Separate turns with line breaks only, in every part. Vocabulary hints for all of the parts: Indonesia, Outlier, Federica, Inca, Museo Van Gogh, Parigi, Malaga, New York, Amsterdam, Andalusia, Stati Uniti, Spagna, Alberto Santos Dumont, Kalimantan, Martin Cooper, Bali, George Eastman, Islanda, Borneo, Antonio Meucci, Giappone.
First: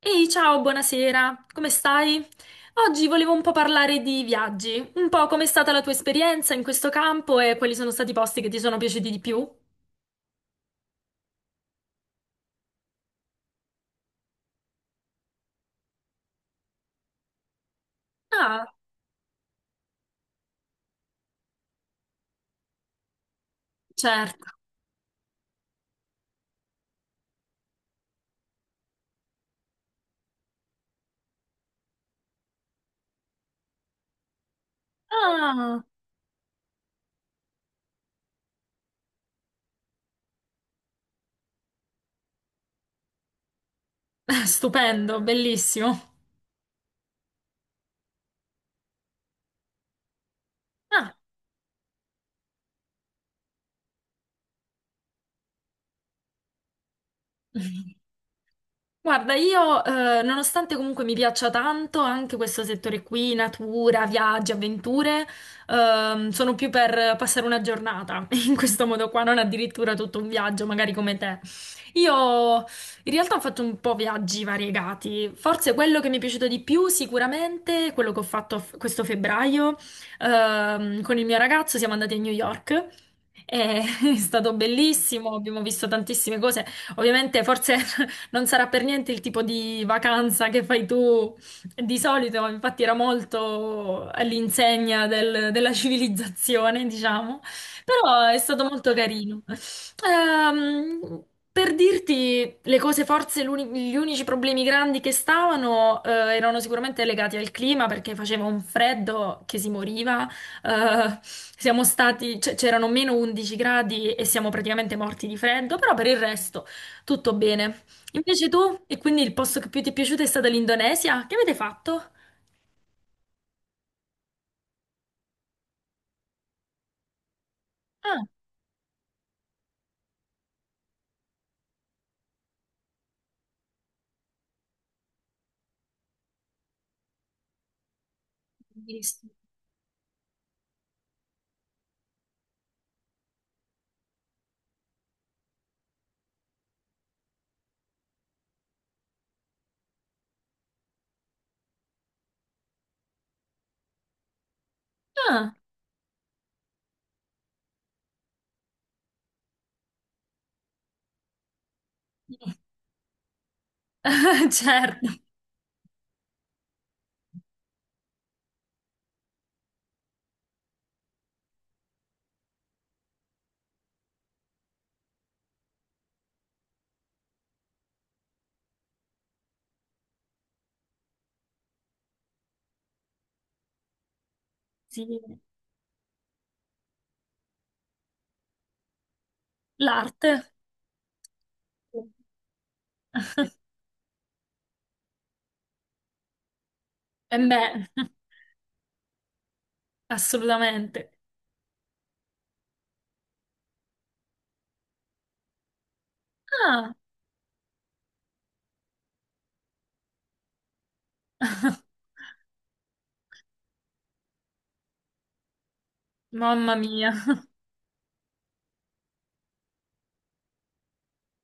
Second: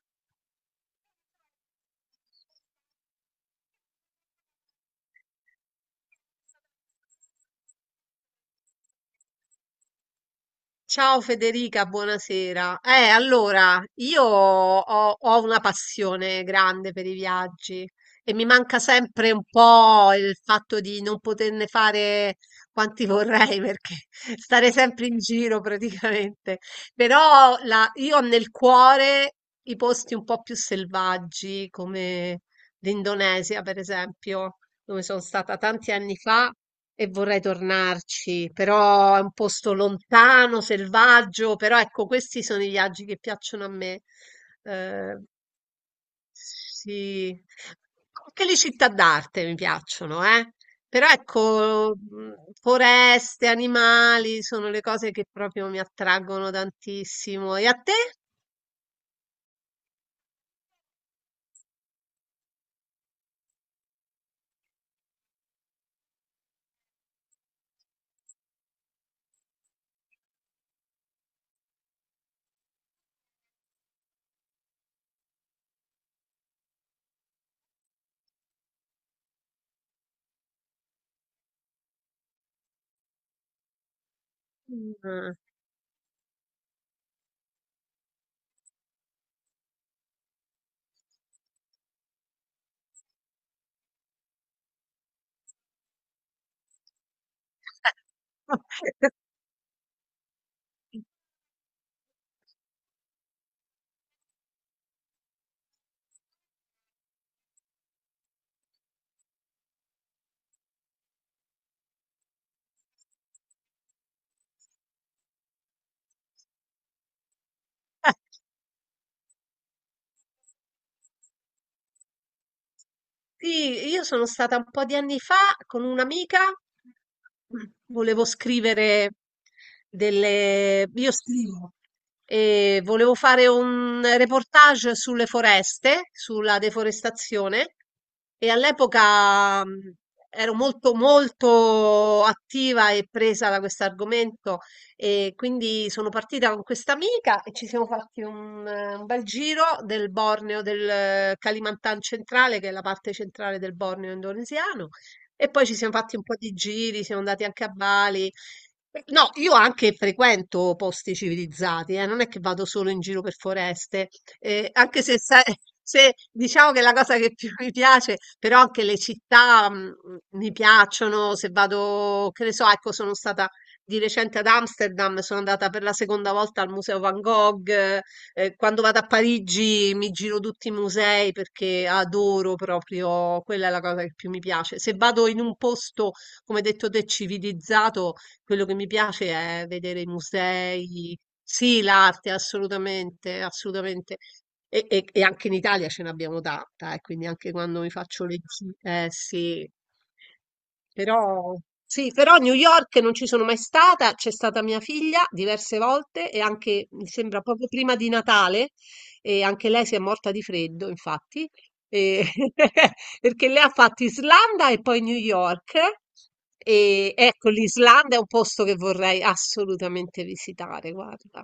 Ehi, ciao, buonasera, come stai? Oggi volevo un po' parlare di viaggi, un po' com'è stata la tua esperienza in questo campo e quali sono stati i posti che ti sono piaciuti di più?
Ciao Federica, buonasera. Io ho una passione grande per i viaggi e mi
Ah,
manca sempre un po' il fatto di non poterne fare quanti vorrei perché
certo.
stare sempre in giro praticamente. Però io ho nel cuore i posti un po' più selvaggi come l'Indonesia, per esempio, dove sono stata
Ah,
tanti anni fa e vorrei tornarci, però è un posto lontano, selvaggio, però ecco, questi sono i viaggi che piacciono a me. Eh,
stupendo, bellissimo.
sì, anche le città d'arte mi piacciono, eh. Però
Ah.
ecco, foreste, animali sono le cose che proprio mi attraggono tantissimo. E a te?
Guarda, io, nonostante comunque mi piaccia tanto anche questo settore qui, natura, viaggi, avventure, sono più per passare una giornata in questo modo qua, non addirittura tutto un viaggio, magari come te. Io in realtà ho fatto un po' viaggi variegati, forse quello che mi è piaciuto di più sicuramente è quello che ho fatto questo febbraio con il mio ragazzo, siamo andati a New York. E è stato
Mm.
bellissimo, abbiamo visto tantissime cose. Ovviamente, forse non sarà per niente il tipo di vacanza che fai tu di solito, infatti, era molto all'insegna della civilizzazione, diciamo, però è stato molto carino. Ehm, per dirti le cose, forse gli unici problemi grandi che stavano erano sicuramente legati al clima perché faceva un freddo che si moriva. Siamo stati, c'erano meno 11 gradi e siamo praticamente morti di freddo, però per il resto tutto bene. Invece tu, e quindi il posto che più ti è piaciuto è stata l'Indonesia? Che avete fatto?
Sì, io sono stata un po' di anni fa con un'amica,
Ah,
volevo scrivere delle... Io scrivo. E volevo fare un reportage sulle foreste, sulla deforestazione e
bellissimo.
all'epoca ero molto attiva e presa da questo argomento e quindi sono partita con questa amica e ci siamo fatti un bel giro del Borneo, del Kalimantan centrale, che è la parte centrale del Borneo indonesiano. E
Ah,
poi ci siamo fatti un po' di giri, siamo andati anche a Bali. No, io anche frequento posti civilizzati, non è
sì.
che vado solo in giro per foreste,
Certo,
anche se, sai- se diciamo che è la cosa che più mi piace, però anche le città mi piacciono, se vado, che ne so, ecco, sono stata di recente ad Amsterdam, sono andata per la seconda volta al Museo Van Gogh. Eh, quando vado a Parigi mi giro tutti i musei perché adoro proprio, quella è la cosa che più mi piace. Se
sì,
vado in un posto, come hai detto te, civilizzato, quello che mi piace è vedere i
l'arte.
musei. Sì, l'arte, assolutamente, assolutamente. E anche in Italia ce n'abbiamo tanta, quindi
E
anche
beh.
quando mi faccio le gite, sì.
Assolutamente.
Però, sì, però a New York non ci sono mai stata, c'è stata mia figlia diverse volte e anche,
Ah,
mi sembra, proprio prima di Natale, e anche lei si è morta di freddo, infatti, e- perché lei ha fatto Islanda e poi New York.
mamma mia.
E ecco, l'Islanda è un posto che vorrei assolutamente visitare, guarda.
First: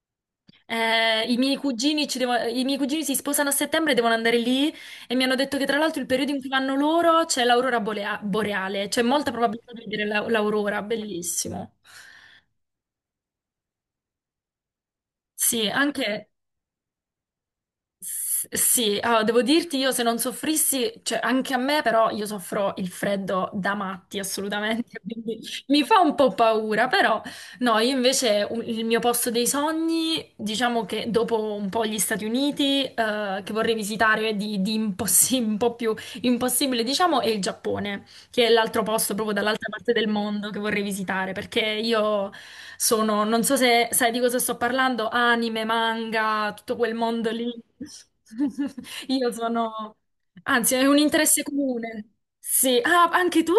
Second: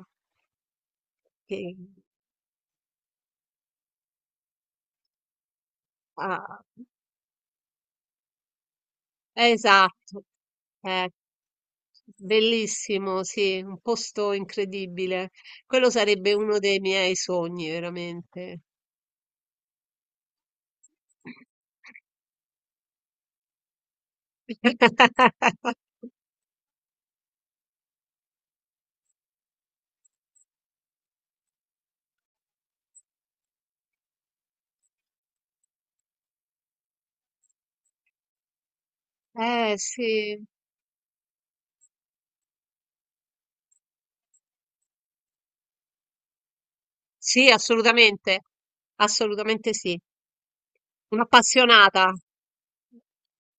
I miei
che-
cugini i miei cugini si sposano a settembre, e devono andare lì e mi hanno detto che tra l'altro il periodo in cui
ah,
vanno loro c'è l'aurora boreale, c'è molta probabilità di vedere
esatto.
l'aurora,
Eh,
bellissimo.
bellissimo, sì, un posto incredibile.
Sì,
Quello
anche
sarebbe uno dei miei sogni, veramente.
Sì, allora, devo dirti io se non soffrissi, cioè anche a me però io soffro il freddo da matti assolutamente, quindi mi fa un po' paura, però no, io invece il mio posto dei sogni, diciamo che dopo un po' gli Stati Uniti, che vorrei visitare di un po' più impossibile, diciamo, è il Giappone che è l'altro posto proprio dall'altra parte del
Sì,
mondo che vorrei visitare, perché io sono, non so se sai di cosa sto parlando, anime, manga, tutto quel mondo
sì,
lì.
assolutamente,
Io
assolutamente
sono,
sì.
anzi, è un interesse comune.
Un'appassionata.
Sì, ah, anche tu.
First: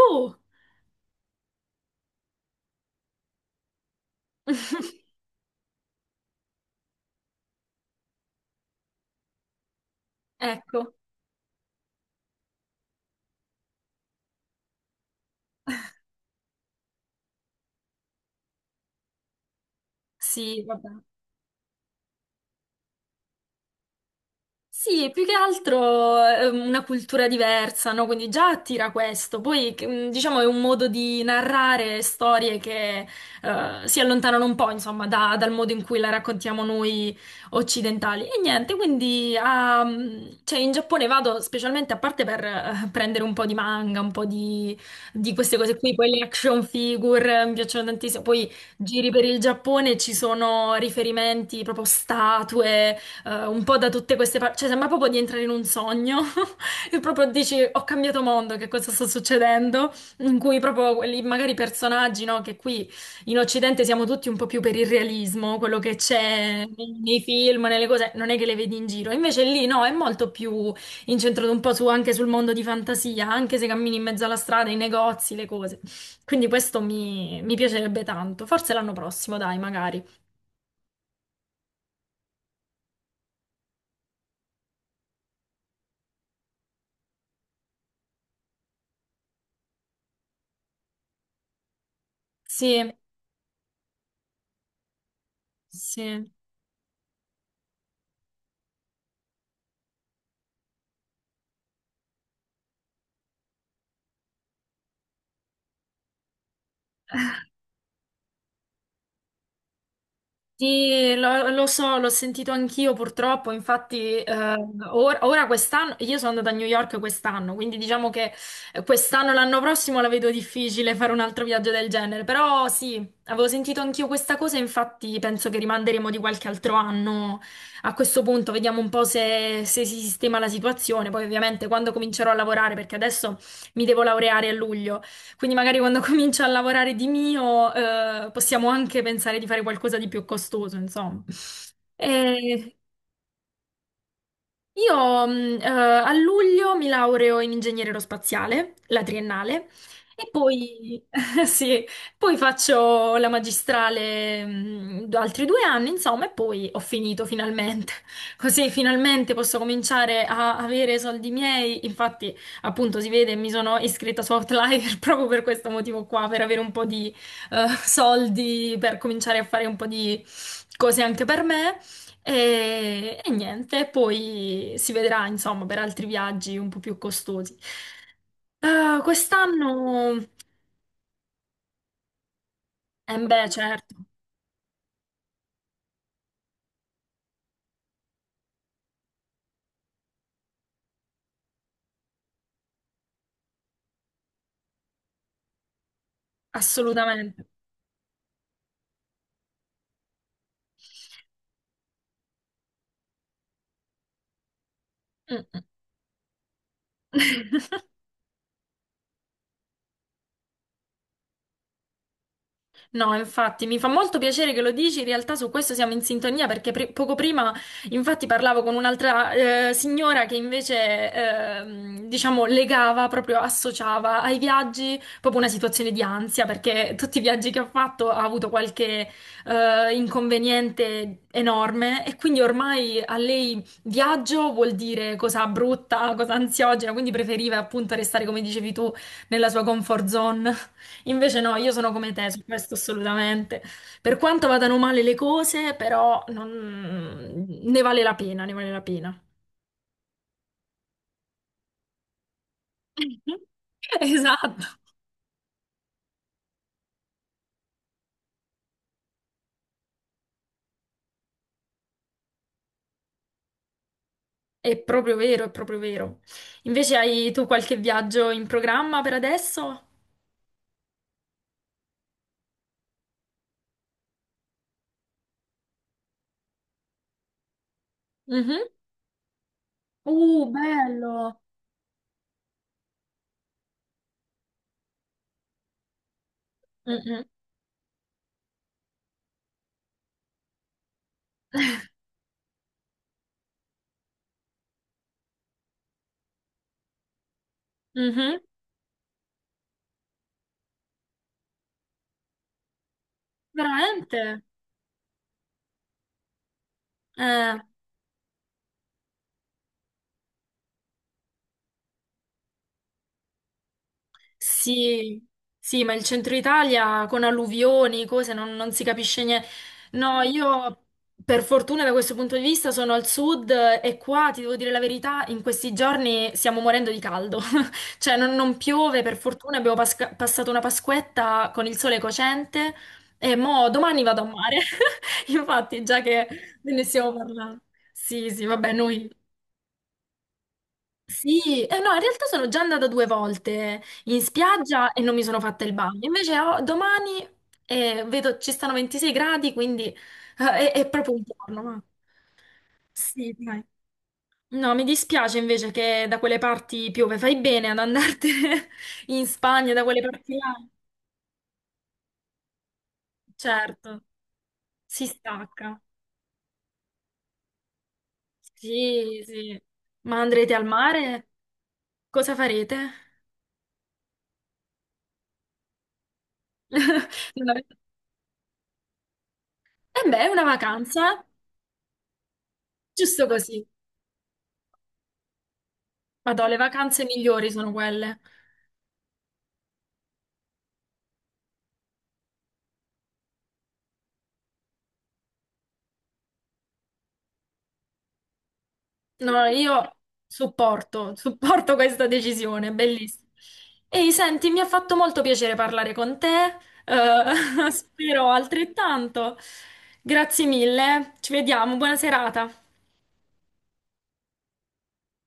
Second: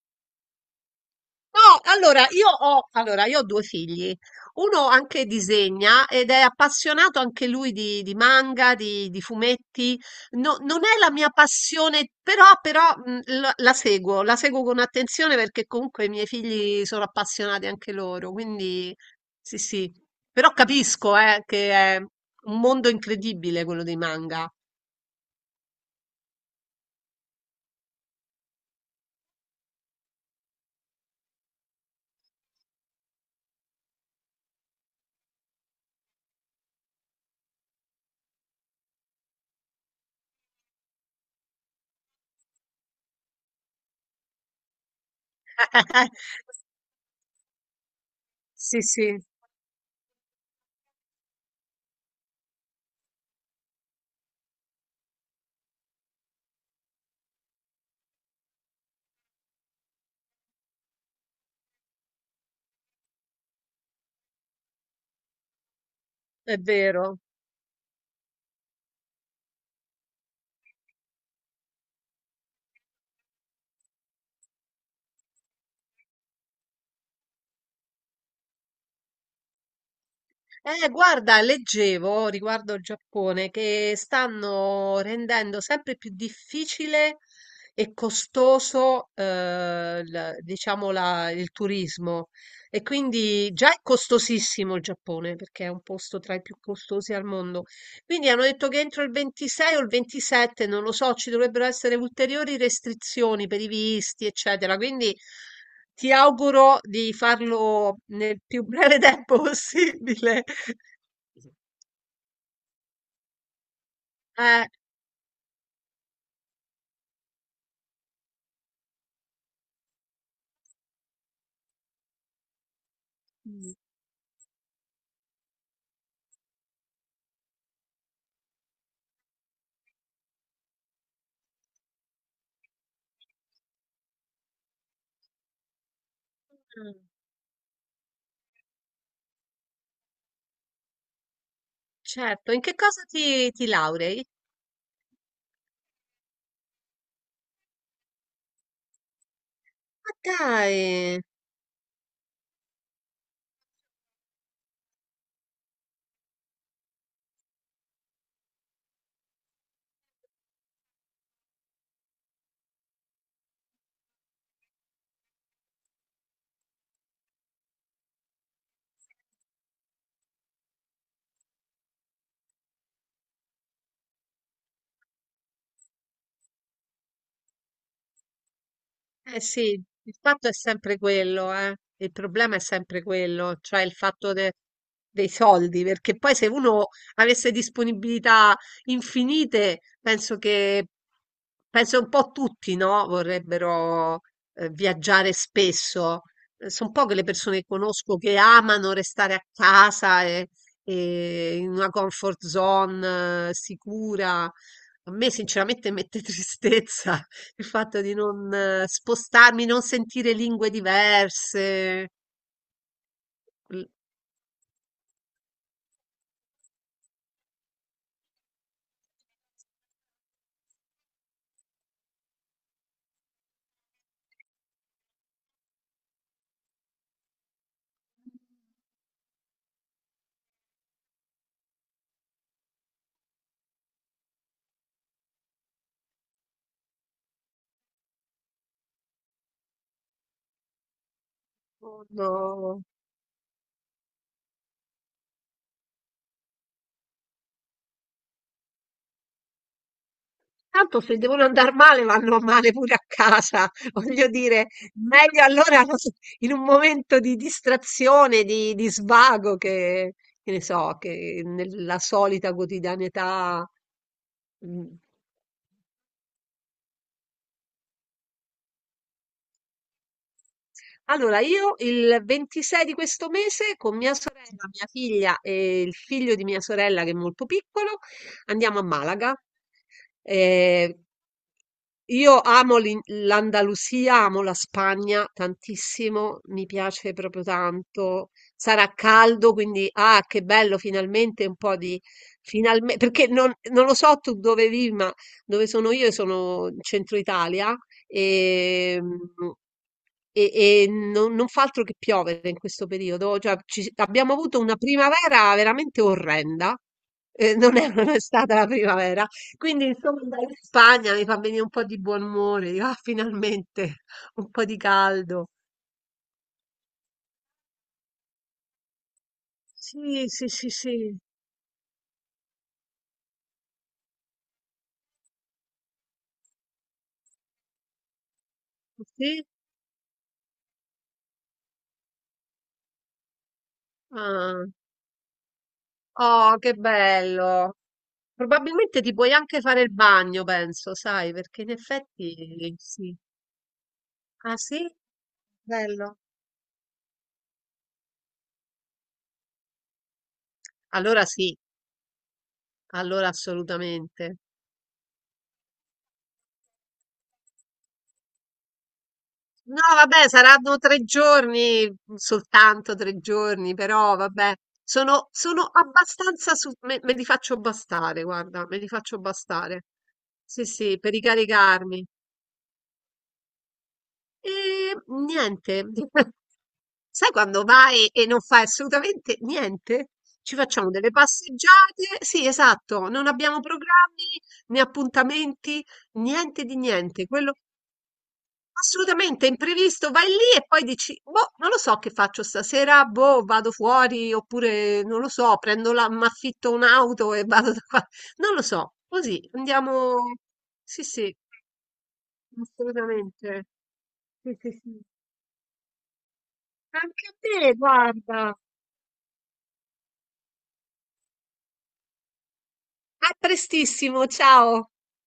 No, allora io ho, Allora, io ho due figli. Uno anche disegna ed è appassionato anche lui di manga, di fumetti. No-
Ecco,
non è la mia passione, però la seguo, la seguo con attenzione perché comunque i miei figli sono appassionati anche loro. Quindi sì, sì. Però
sì, vabbè.
capisco, che è un mondo incredibile quello dei manga.
Sì, più che altro è una cultura diversa, no? Quindi già attira questo. Poi, che, diciamo, è un modo di narrare storie che si allontanano un po', insomma, dal modo in cui la raccontiamo noi occidentali. E niente, quindi ah, cioè, in Giappone vado specialmente a parte per prendere un po' di manga, un po' di queste cose qui. Poi le action figure mi piacciono tantissimo. Poi
Sì, sì,
giri per il Giappone, ci sono riferimenti, proprio statue un po' da tutte queste parti, cioè sembra proprio di entrare in un sogno e proprio dici ho cambiato mondo, che cosa sta succedendo? In cui proprio quelli magari personaggi, no? Che qui in Occidente siamo tutti un po' più per il realismo, quello che
è
c'è nei,
vero.
nei film, nelle cose, non è che le vedi in giro. Invece lì no, è molto più incentrato un po' anche sul mondo di fantasia, anche se cammini in mezzo alla strada, i negozi, le cose. Quindi questo mi piacerebbe tanto. Forse l'anno prossimo, dai, magari.
Guarda, leggevo riguardo il Giappone che stanno rendendo sempre più difficile e costoso, il turismo. E
Sì,
quindi già è costosissimo il Giappone perché è un posto
sì.
tra i più costosi al mondo. Quindi hanno detto che entro il 26 o il 27, non lo so, ci dovrebbero essere ulteriori restrizioni per i visti, eccetera. Quindi ti auguro di farlo nel più breve tempo possibile.
Sì, lo so, l'ho sentito anch'io purtroppo, infatti
Eh,
ora quest'anno, io sono andata a New York quest'anno, quindi diciamo che quest'anno, l'anno prossimo la vedo difficile fare un altro viaggio del genere, però sì, avevo
mm,
sentito anch'io questa cosa, infatti penso che rimanderemo di qualche altro anno a questo punto, vediamo un po' se, se si sistema la situazione, poi ovviamente quando comincerò a lavorare, perché adesso mi devo laureare a luglio. Quindi magari quando comincio a lavorare di mio, possiamo anche pensare di fare qualcosa di più costoso, insomma.
certo, in
E-
che cosa ti laurei?
io a luglio mi laureo in ingegneria aerospaziale, la triennale,
Ma
e poi,
dai!
sì, poi faccio la magistrale altri due anni, insomma, e poi ho finito finalmente. Così finalmente posso cominciare a avere soldi miei. Infatti, appunto, si vede, mi sono iscritta su Outlier proprio per questo motivo qua, per avere un po' di soldi, per cominciare a fare un po' di cose anche per me. E niente, poi si vedrà, insomma, per altri viaggi un po' più costosi.
Eh sì, il
Quest'anno,
fatto è sempre quello, eh. Il problema è sempre
eh beh,
quello, cioè il
certo,
fatto dei soldi, perché poi se uno avesse disponibilità infinite, penso un po' tutti, no? Vorrebbero viaggiare spesso. Sono poche le
assolutamente.
persone che conosco che amano restare a casa e in una comfort zone sicura. A me
Mm, mm.
sinceramente mette tristezza il fatto di non spostarmi, non sentire lingue diverse.
No, infatti, mi fa
l-
molto piacere che lo dici, in realtà su questo siamo in sintonia perché poco prima infatti parlavo con un'altra signora che invece diciamo legava, proprio associava ai viaggi proprio una situazione di ansia perché tutti i viaggi che ha fatto ha avuto qualche inconveniente enorme e quindi ormai a lei viaggio vuol dire cosa brutta, cosa ansiogena, quindi preferiva appunto restare come dicevi tu nella sua comfort zone. Invece no, io sono come te su questo
no.
assolutamente. Per quanto vadano male le cose, però ne vale la pena, ne vale la pena.
Tanto se devono andare male, vanno male pure a casa. Voglio
Esatto.
dire, meglio allora non so, in un momento di distrazione, di svago, che ne so, che nella solita quotidianità.
È
mm,
proprio vero, è proprio vero. Invece hai tu qualche viaggio in programma per adesso?
Allora, io il 26 di questo mese con mia sorella, mia figlia e il figlio di mia sorella che è molto piccolo
Mhm.
andiamo a Malaga. Eh,
Bello.
io amo l'Andalusia, amo la Spagna tantissimo, mi piace
Mhm.
proprio tanto. Sarà caldo, quindi ah, che bello, finalmente un po' di... Perché non lo so tu dove vivi, ma dove sono io, sono in centro Italia.
Mhm.
E, e, e non fa altro che piovere in questo periodo. Cioè, abbiamo
Veramente?
avuto una primavera veramente orrenda. Eh,
Eh.
non è stata la primavera, quindi insomma andare in Spagna mi fa venire un po' di buon umore, dico, "Ah, finalmente un po' di
Sì,
caldo.
sì, ma il centro Italia con alluvioni, cose, non, non si capisce niente. No,
Sì, sì, sì,
io
sì.
per fortuna da questo punto di vista sono al sud e qua, ti devo dire la verità, in questi giorni stiamo morendo di caldo. Cioè non, non piove, per
Sì?
fortuna abbiamo passato una Pasquetta con il sole cocente e mo domani vado a mare.
Ah.
Infatti, già che
Oh, che
ne stiamo parlando.
bello.
Sì, sì, vabbè,
Probabilmente
noi...
ti puoi anche fare il bagno, penso, sai, perché
Sì,
in
no, in realtà sono già
effetti
andata due
sì.
volte in
Ah,
spiaggia
sì?
e non mi sono fatta il bagno.
Bello.
Invece domani vedo ci stanno 26 gradi, quindi è proprio un
Allora sì,
giorno. Ma...
allora
Sì, dai.
assolutamente.
No, mi dispiace invece che da quelle parti piove. Fai bene ad andartene in Spagna,
No,
da quelle
vabbè,
parti là.
saranno tre giorni, soltanto tre giorni,
Certo,
però vabbè,
si
sono
stacca.
abbastanza, me li faccio bastare, guarda, me li faccio
Sì, sì.
bastare.
Ma andrete al
Sì, sì, per
mare?
ricaricarmi.
Cosa farete?
E niente, sai
Non
quando
avete...
vai e non fai assolutamente niente?
Eh beh, è una
Ci facciamo delle
vacanza,
passeggiate, sì, esatto,
giusto
non abbiamo
così.
programmi né appuntamenti,
Madò, le
niente di
vacanze
niente.
migliori
Quello,
sono quelle.
assolutamente, imprevisto, vai lì e poi dici: "Boh, non lo so che faccio stasera, boh, vado fuori oppure non lo so, prendo la m'affitto un'auto e vado da qua". Non lo so,
No,
così
io
andiamo sì,
supporto,
sì,
supporto questa decisione, bellissima.
assolutamente.
Ehi, senti,
Sì,
mi ha
sì,
fatto
sì.
molto piacere parlare con te,
Anche a te,
spero
guarda.
altrettanto. Grazie mille, ci vediamo, buona serata.
A prestissimo, ciao.